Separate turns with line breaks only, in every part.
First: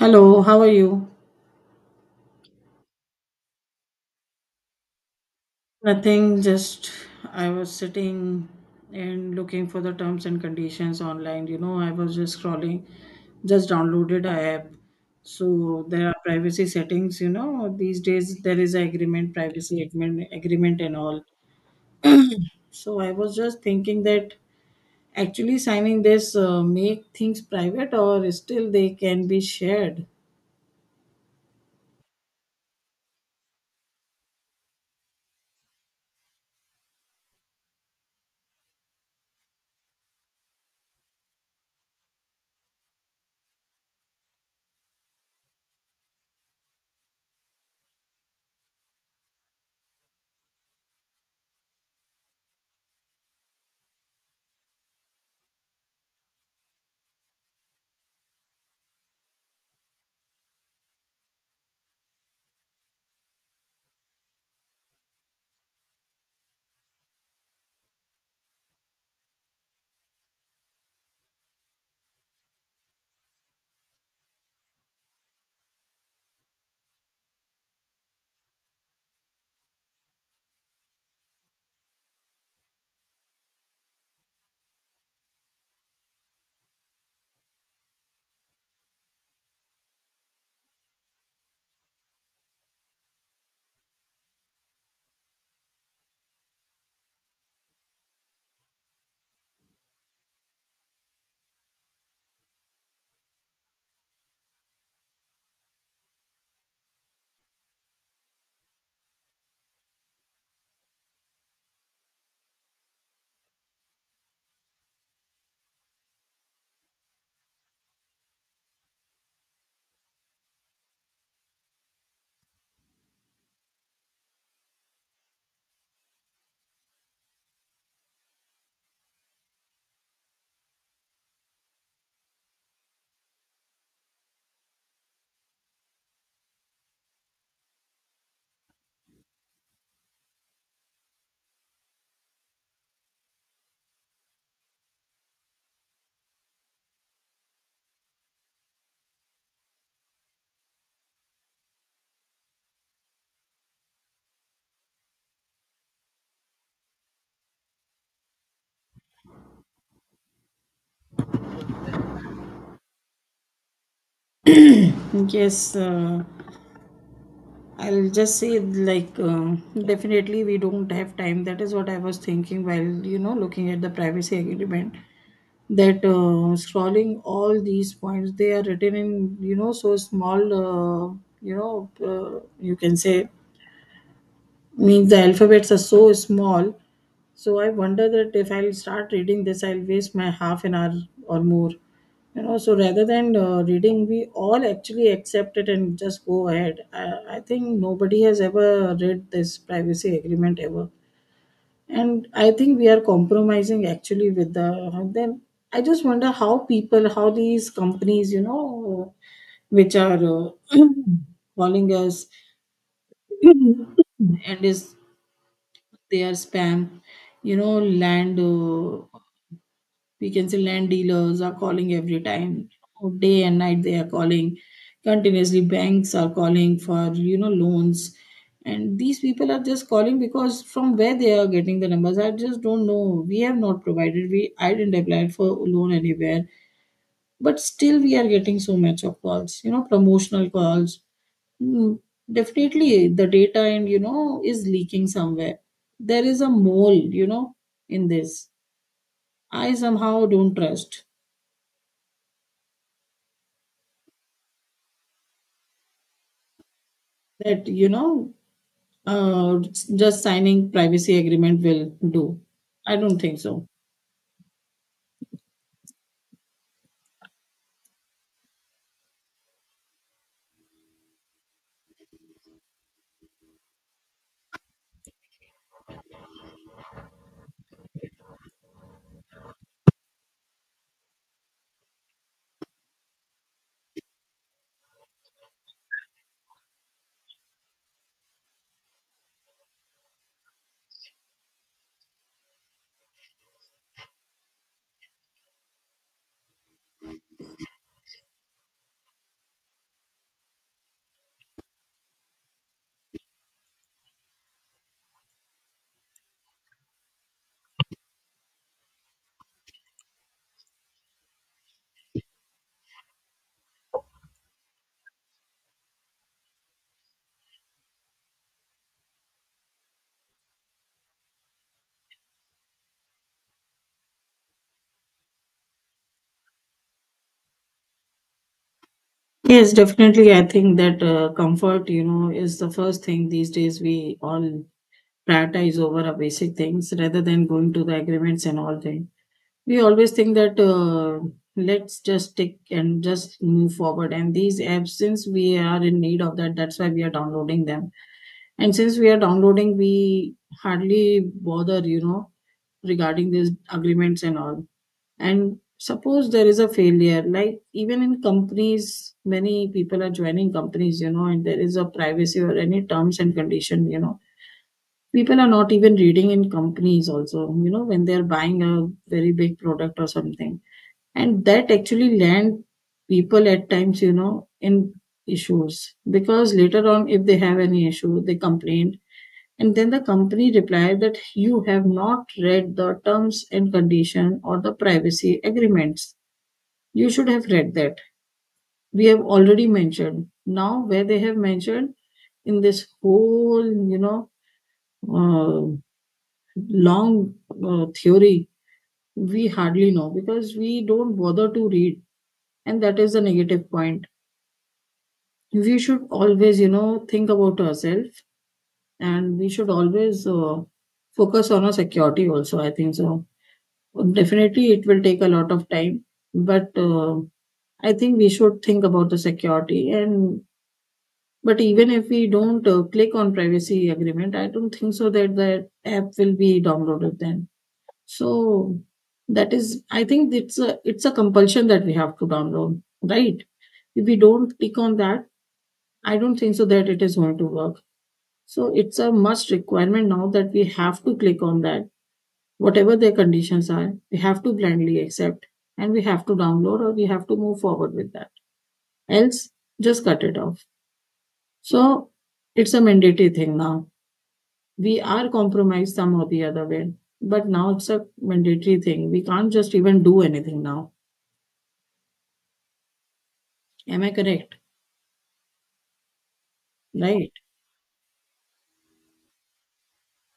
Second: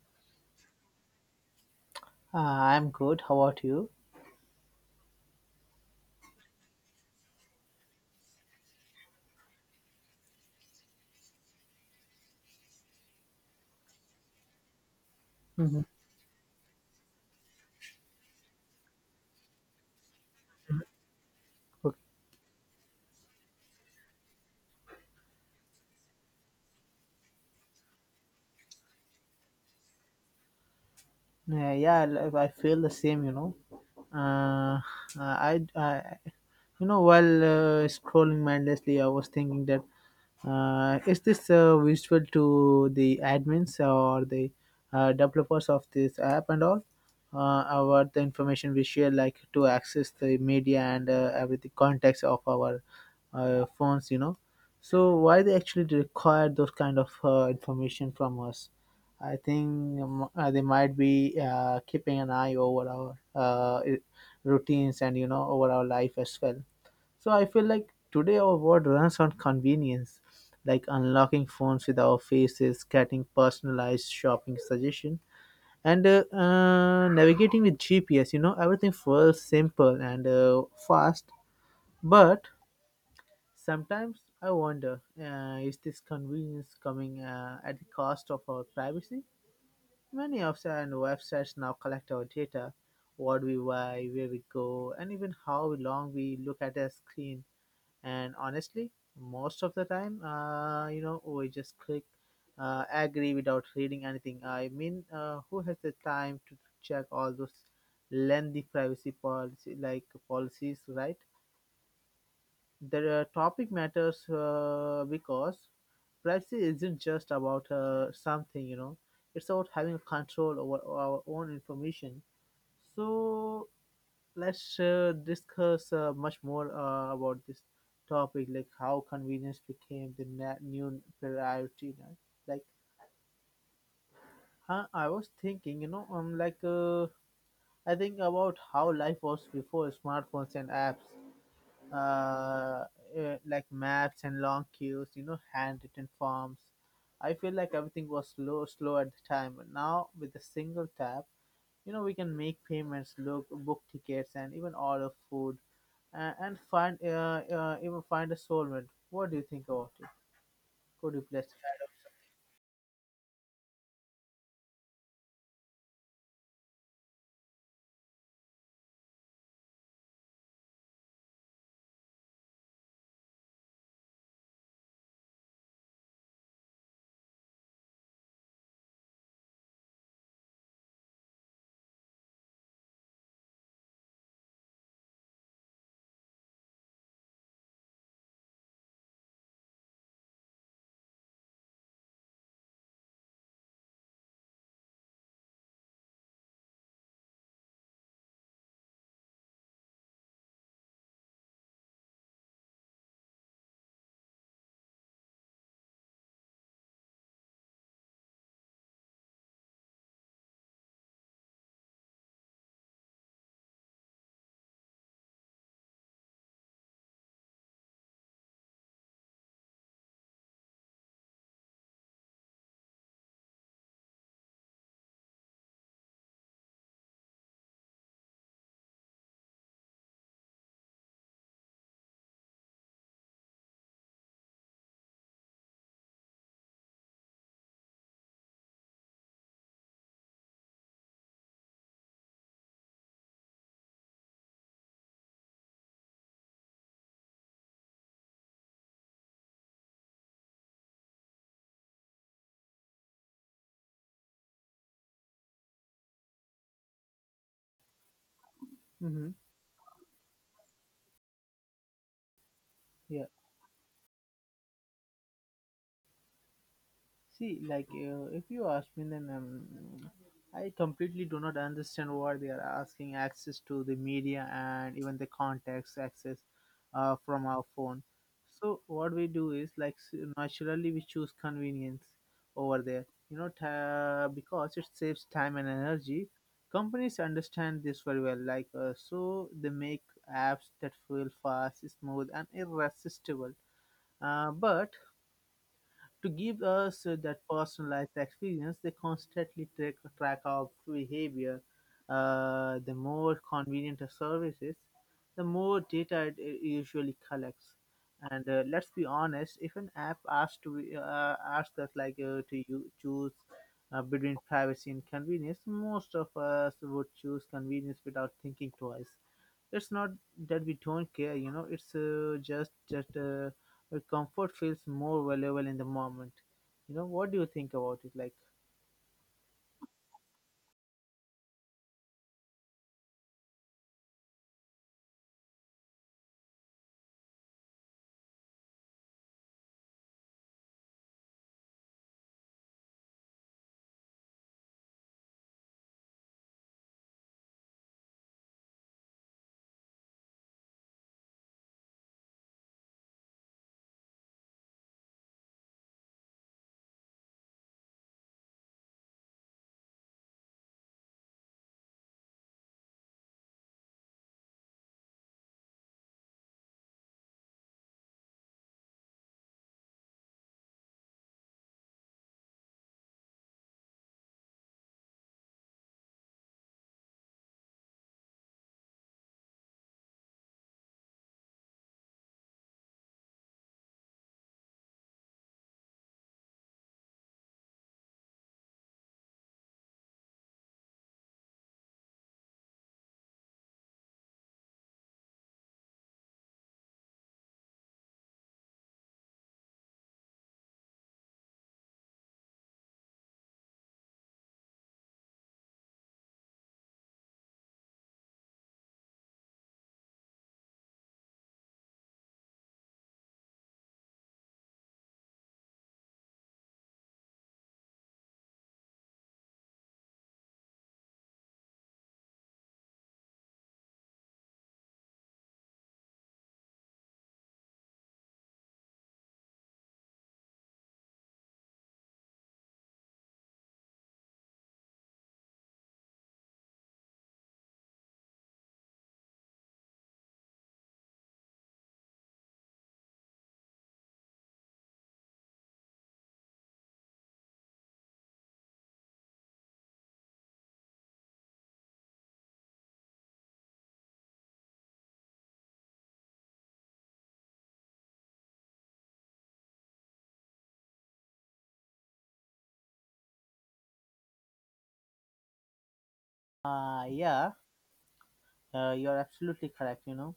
Hello, how are you?
I'm good. How about you?
Nothing, just I was sitting and looking for the terms and conditions online. You know, I was just scrolling, just downloaded a app.
Mhm.
So there are privacy settings, you know, these days there is a agreement, privacy agreement, agreement and all.
Okay.
So I was just thinking that actually signing this make things private or still they can be shared.
Yeah, I feel the same. You know, uh, I, you know, while scrolling mindlessly, I was thinking that is this useful to the admins or the developers of this app and all about the information we share, like to access the media and every the context of our phones, you know, so why they actually require those kind of information from us. I think they might be keeping an eye over our routines, and you know, over our life as well. So I feel like today our world runs on convenience, like unlocking phones with our faces, getting personalized shopping suggestion, and navigating with gps, you know, everything feels simple and fast. But sometimes I wonder, is this convenience coming at the cost of our privacy? Many apps and websites now collect our data, what we buy, where we go, and even how long we look at a screen. And honestly, most of the time, you know, we just click agree without reading anything. I mean, who has the time to check all those lengthy privacy policy like policies, right? The topic matters because privacy isn't just about something, you know, it's about having control over our own information. So let's discuss much more about this topic, like how convenience became the new priority. You know? Like, huh, I was thinking, you know, like I think about how life was before smartphones and apps, uh, like maps and long queues, you know, handwritten forms. I feel like everything was slow at the time. But now with a single tap, you know, we can make payments, book tickets, and even order food, and find even find a soulmate. What do you think about it? Could you please?
Yes, I'll just say like definitely we don't have time. That is what I was thinking while you know looking at the privacy agreement. That scrolling all these points they are written in you know so small you know you can say means the alphabets are so small, so I wonder that if I'll start reading this, I'll waste my half an hour or more. You know, so rather than reading, we all actually accept it and just go ahead. I think nobody has ever read this privacy agreement ever, and I think we are compromising actually with the. Then I just wonder how people, how these companies, you know, which are calling us and is they are spam, you know, land uh, we can say land dealers are calling every time. Oh, day and night they are calling continuously, banks are calling for you know loans, and these people are just calling because from where they are getting the numbers I just don't know. We have not provided, we I didn't apply for loan anywhere, but still we are getting so much of calls, you know, promotional calls. Mm, definitely the data and you know is leaking somewhere, there is a mole, you know, in this. I somehow don't trust that you know
Mm-hmm.
uh, just signing privacy agreement will do. I don't
Yeah.
think so.
See, like if you ask me, then I completely do not understand why they are asking access to the media and even the contacts access from our phone. So what we do is like naturally we choose convenience over there, you know, ta because it saves time and energy. Companies understand this very well, like so they make apps that feel fast, smooth, and irresistible. But to give us that personalized experience, they constantly track our behavior. The more convenient a service is, the more data it usually collects. And let's be honest, if an app asks to asks us like to you choose between privacy and convenience, most of us would choose convenience without thinking twice. It's not that we don't care, you know, it's just that our comfort feels more valuable in the moment. You know, what do you think about it? Like,
Yes, definitely I think that comfort you know is the first thing these days. We all prioritize over our basic things rather than going to the agreements and all things. We always think that let's just tick and just move forward, and these apps, since we are in need of that, that's why we are downloading them. And since we are downloading, we hardly bother, you know, regarding these agreements and all. And suppose there is a failure, like even in companies, many people are joining companies, you know, and there is a privacy or any terms and condition, you know. People are not even reading in companies also, you know, when they're buying a very big product or something. And that actually land people at times, you know, in issues, because later on, if they have any issue, they complain and then the company replied that you have not read the terms and condition or the privacy agreements. You should have read that. We have already mentioned. Now, where they have mentioned in this whole, you know, uh, long theory, we hardly know because we don't bother to read. And that is the negative point. We should always, you know, think about ourselves, and we should always focus on our security also. I think so. Definitely, it will take a lot of time, but I think we should think about the security. And but even if we don't click on privacy agreement, I don't think so that the app will be downloaded then. So that is, I think it's a compulsion that we have to download, right? If we don't click on that, I don't think so that it is going to work. So it's a must requirement now that we have to click on that. Whatever their conditions are, we have to blindly accept and we have to download or we have to move forward with that. Else, just cut it off. So it's a mandatory thing now. We are compromised some or the other way, but now it's a mandatory thing. We can't just even do anything now. Am I correct? Right.
yeah, you're absolutely correct, you know.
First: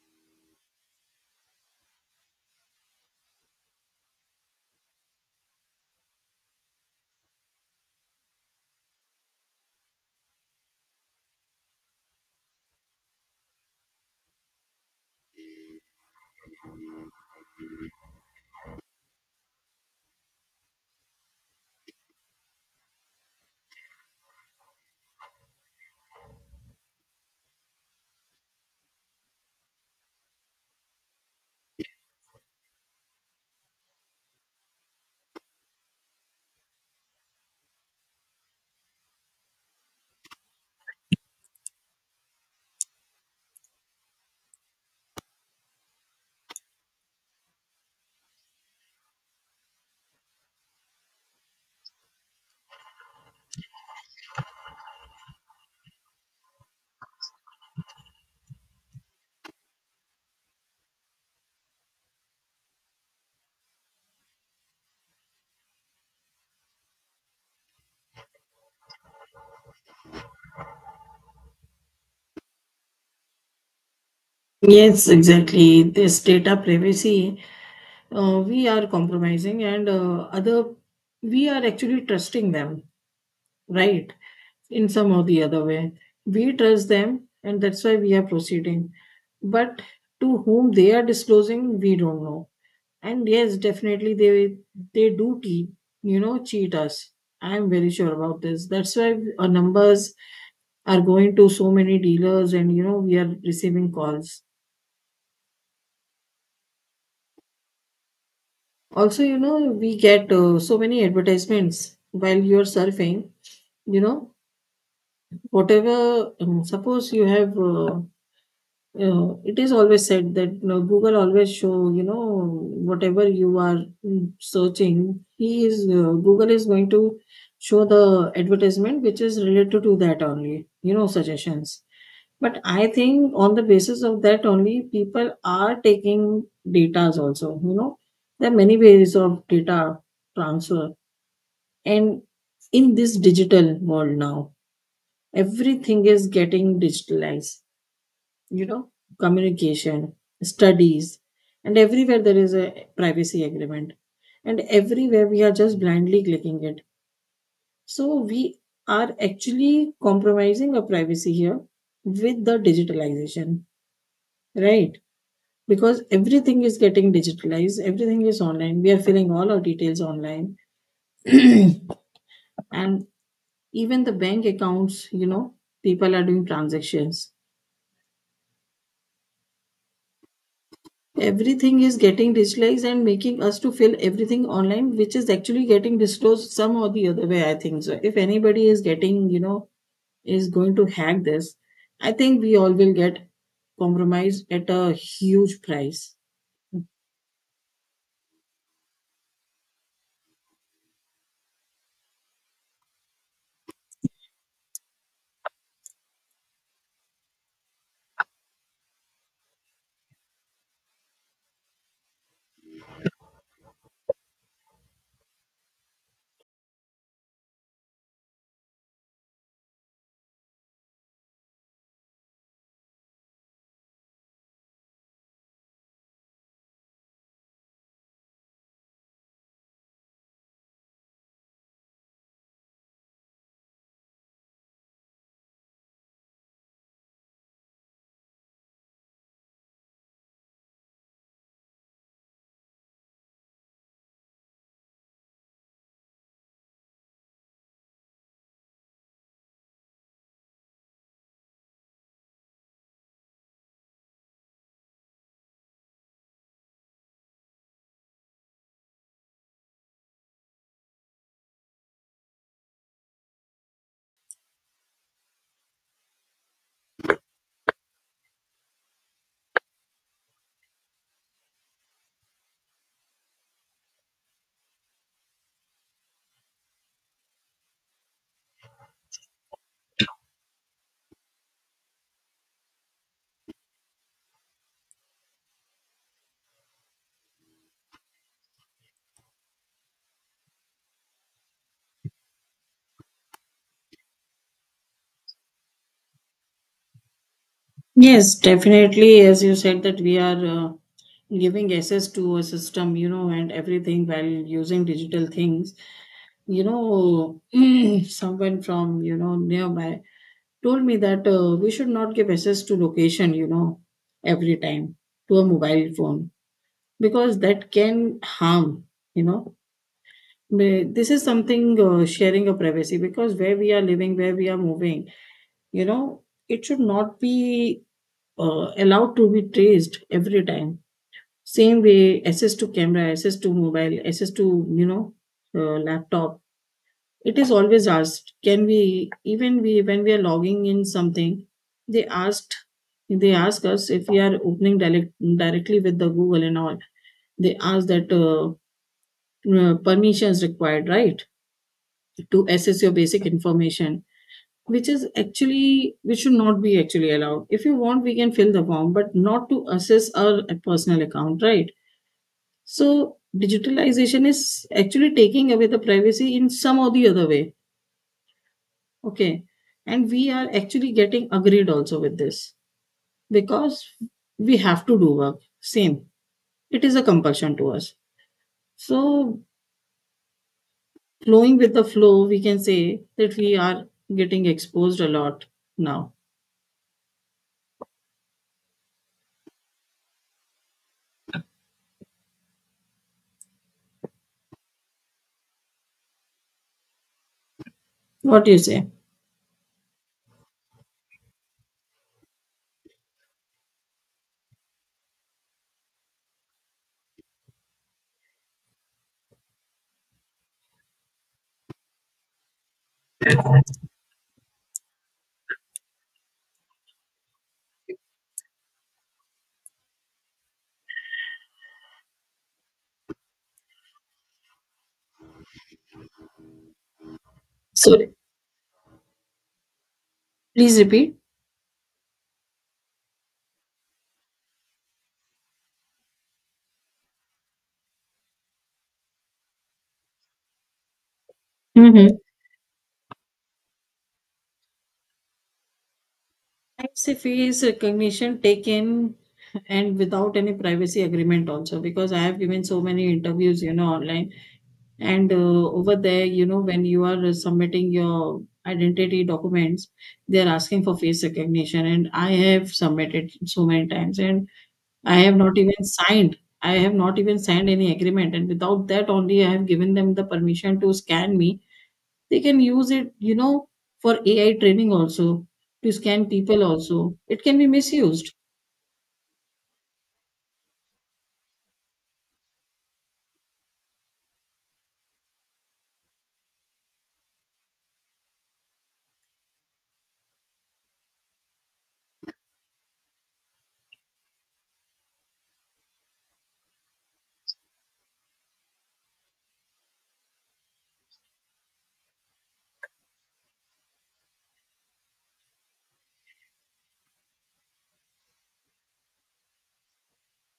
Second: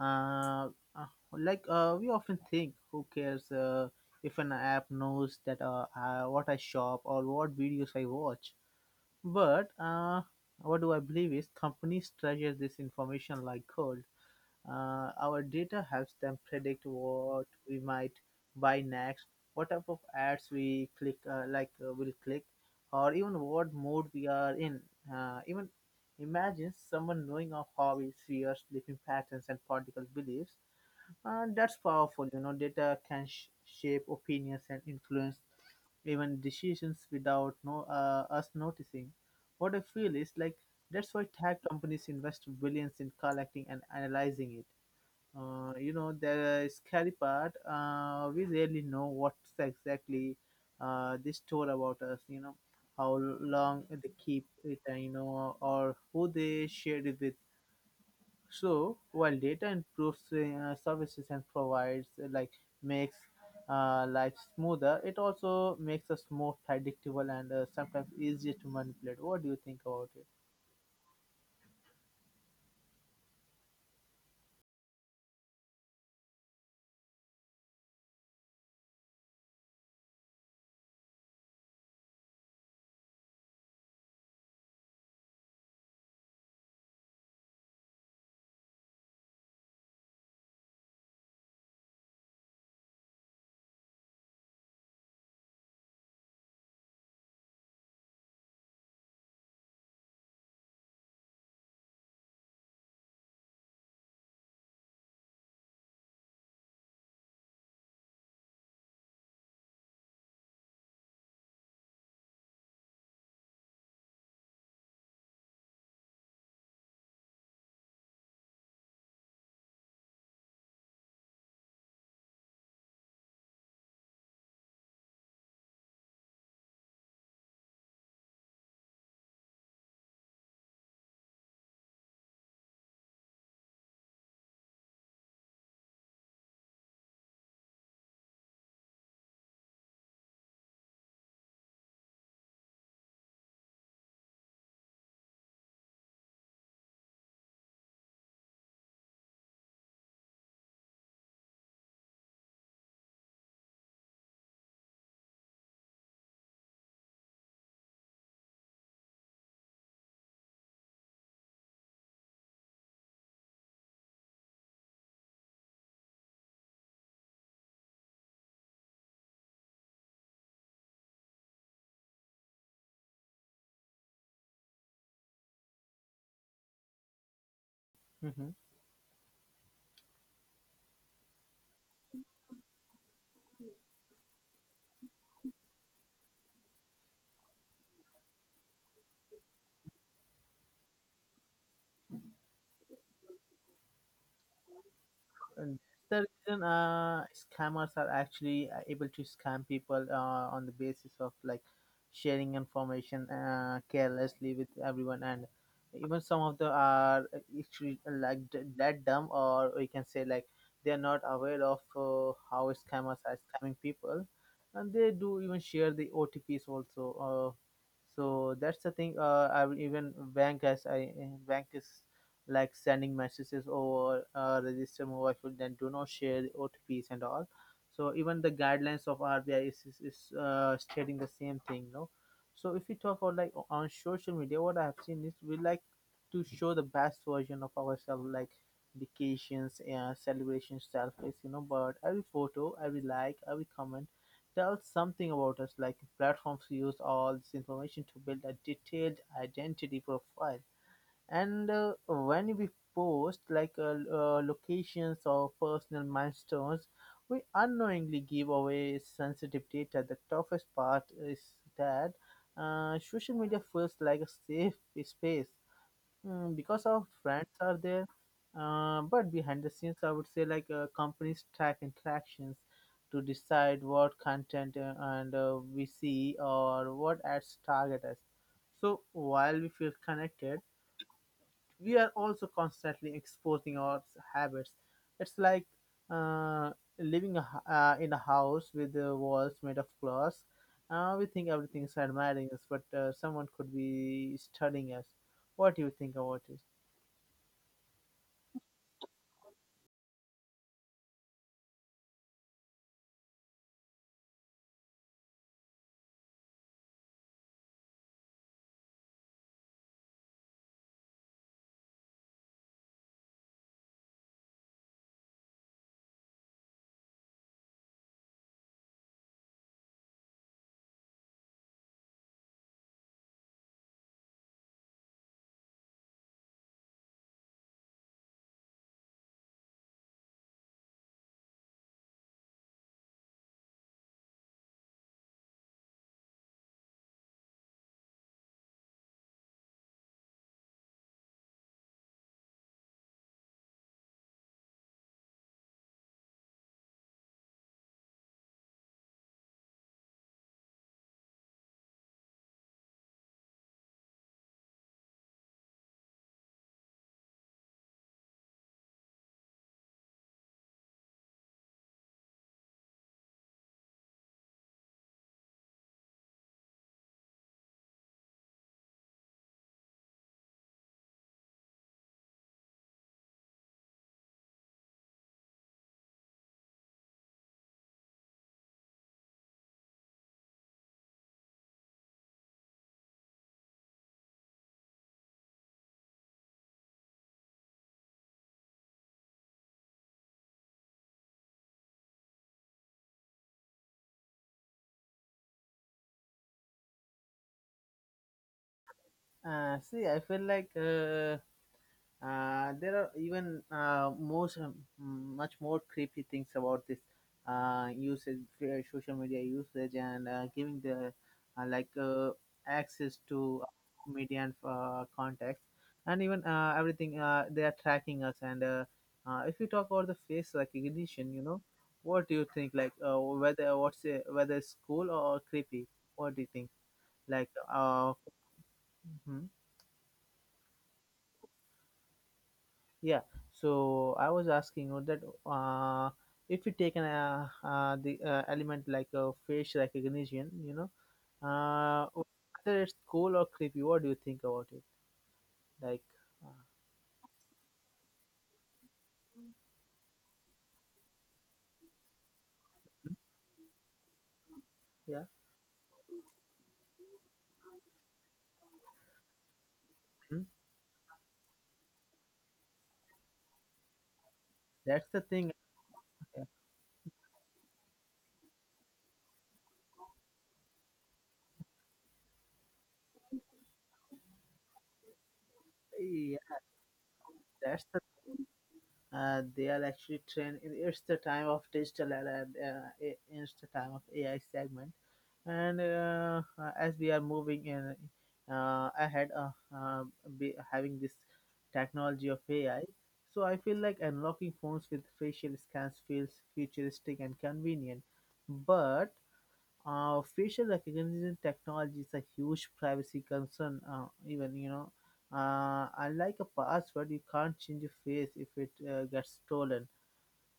Uh, uh, like, we often think, who cares if an app knows that what I shop or what videos I watch? But what do I believe is companies treasure this information like gold. Our data helps them predict what we might buy next, what type of ads we click, like will click, or even what mood we are in. Even imagine someone knowing our hobbies, fears, sleeping patterns, and political beliefs. That's powerful. You know, data can shape opinions and influence even decisions without no us noticing. What I feel is like that's why tech companies invest billions in collecting and analyzing it. You know, the scary part, we really know what's exactly they store about us, you know, how long they keep it, you know, or who they shared it with. So, while data improves services and provides, like, makes life smoother, it also makes us more predictable and sometimes easier to manipulate. What do you think about it?
Yes, exactly. This data privacy, we are compromising, and other, we are actually trusting them, right? In some or the other way. We trust them, and that's why we are proceeding. But to whom they are disclosing, we don't know. And yes, definitely they do keep, you know, cheat us. I am very sure about this. That's why our numbers are going to so many dealers, and you know we are receiving calls. Also, you know we get so many advertisements while you are surfing. You know whatever. Suppose you have. It is always said that you know, Google always show you know whatever you are searching. He is Google is going to show the advertisement which is related to that only. You know, suggestions. But I think on the basis of that only people are taking datas also. You know there are many ways of data transfer, and in this digital world now everything is getting digitalized, you know, communication, studies, and everywhere there is a privacy agreement. And everywhere we are just blindly clicking it. So we are actually compromising our privacy here with the digitalization, right? Because everything is getting digitalized, everything is online. We are filling all our details online. And even the bank accounts, you know, people are doing transactions,
Mm-hmm.
everything is getting digitalized and making us to fill everything online, which is actually getting disclosed some or the other way. I think so, if anybody is getting you know is going to hack this, I think we all will get compromised at a huge
And
price.
the reason scammers are actually able to scam people on the basis of like sharing information carelessly with everyone, and even some of the are actually like that dumb, or we can say like they are not aware of how scammers are scamming people, and they do even share the OTPs also. So that's the thing. I will even bank as I bank is like sending messages over register mobile phone, then do not share otps and all. So even the guidelines of rbi is stating the same thing, no? So if we talk about like on social media, what I have seen is we like to show the best version of ourselves, like vacations and celebrations selfies, you know. But every photo, every like, every comment tells something about us. Like platforms use all this information to build a detailed identity profile, and when we post like locations or personal milestones, we unknowingly give away sensitive data. The toughest part is that social media feels like a safe space, mm, because our friends are there. But behind the scenes, I would say like companies track interactions to decide what content and we see or what ads target us. So while we feel connected, we are also constantly exposing our habits. It's like uh, living in a house with the walls made of glass. We think everything is admiring us, but someone could be studying us. What do you think about it?
Yes, definitely, as you said that we are giving access to a system, you know, and everything while using digital things, you know. Someone from you know nearby told me that we should not give access to location, you know, every time to a mobile phone, because that can harm, you know. May- this is something sharing a privacy, because where we are living, where we are moving, you know, it should not be allowed to be traced every time. Same way, access to camera, access to mobile, access to, you know, laptop, it is always asked. Can we even we when we are logging in something, they asked, they ask us if we are opening direct, directly with the Google and all, they ask that permissions required, right, to access your basic information, which is actually which should not be actually allowed. If you want we can fill the form but not to access our personal account, right? So digitalization is actually taking away the privacy in some or the other way. Okay. And we are actually getting agreed also with this because we have to do work. Same. It is a compulsion to us. So, flowing with the flow, we can say that we are getting exposed a lot now. What do you say?
See, I feel like there are even most much more creepy things about this usage, social media usage, and giving the like access to media and contacts, and even everything. They are tracking us, and if you talk about the face recognition, you know, what do you think? Like whether what's whether it's cool or creepy? What do you think? Like
So,
mhm.
please repeat.
Yeah, so I was asking you that if you take an the element like a face recognition, you know, uh,
Mm-hmm.
whether it's cool or creepy, what do you think about it? Like, uh,
Face recognition taken and without any privacy agreement also, because I have given so many interviews, you know, online,
yeah,
and over there you know when you are submitting your identity documents they
hmm,
are asking for face recognition and I have submitted so many times. And
that's
I
the
have
thing.
not even signed
Yeah,
I have not even signed any agreement, and without that only I have given them the permission to scan me. They can use it, you know, for AI training also, to scan
yeah,
people also, it can be
that's the
misused
they are actually trained. It's the time of digital era, it's the time of AI segment, and as we are moving in ahead, uh, be having this technology of ai. So I feel like unlocking phones with facial scans feels futuristic and convenient, but facial recognition technology is a huge privacy concern, even you know, unlike a password, you can't change your face if it gets stolen.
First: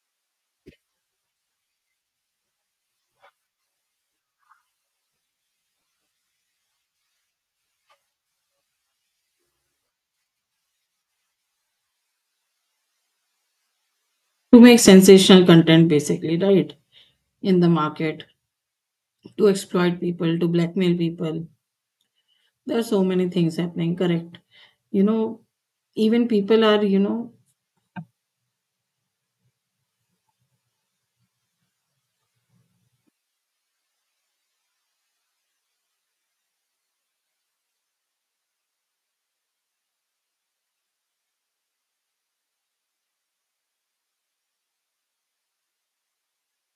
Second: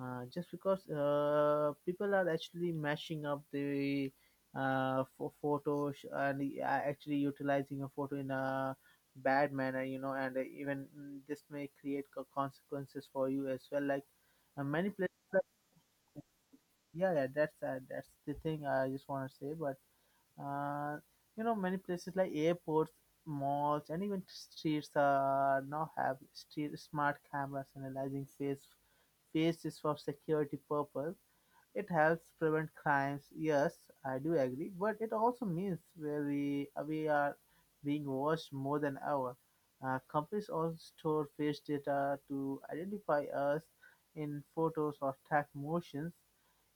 Just because people are actually mashing up the photos and actually utilizing a photo in a bad manner, you know, and even mm, this may create consequences for you as well. Like
to make
many places,
sensational content basically, right?
yeah, yeah,
In the
that's
market,
the thing I just want to
to
say. But
exploit people, to blackmail
uh, you
people.
know, many places like
There are
airports,
so many things
malls,
happening,
and even
correct.
streets
You know,
now have
even people
street
are, you
smart
know,
cameras analyzing faces for security purpose. It helps prevent crimes. Yes, I do agree, but it also means where we are being watched more than ever. Companies also store face data to identify us in photos or track motions.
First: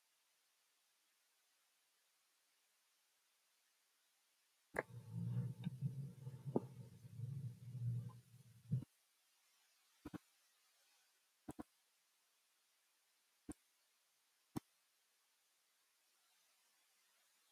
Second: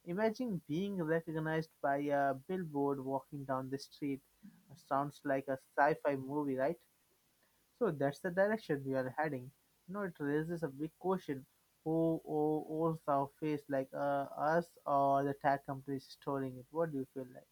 Imagine being recognized by a billboard walking down the street. Sounds like a sci-fi movie, right? So that's the direction we are heading. You know, it raises a big question: Who owns the face, like us or the tech companies storing it? What do you feel like?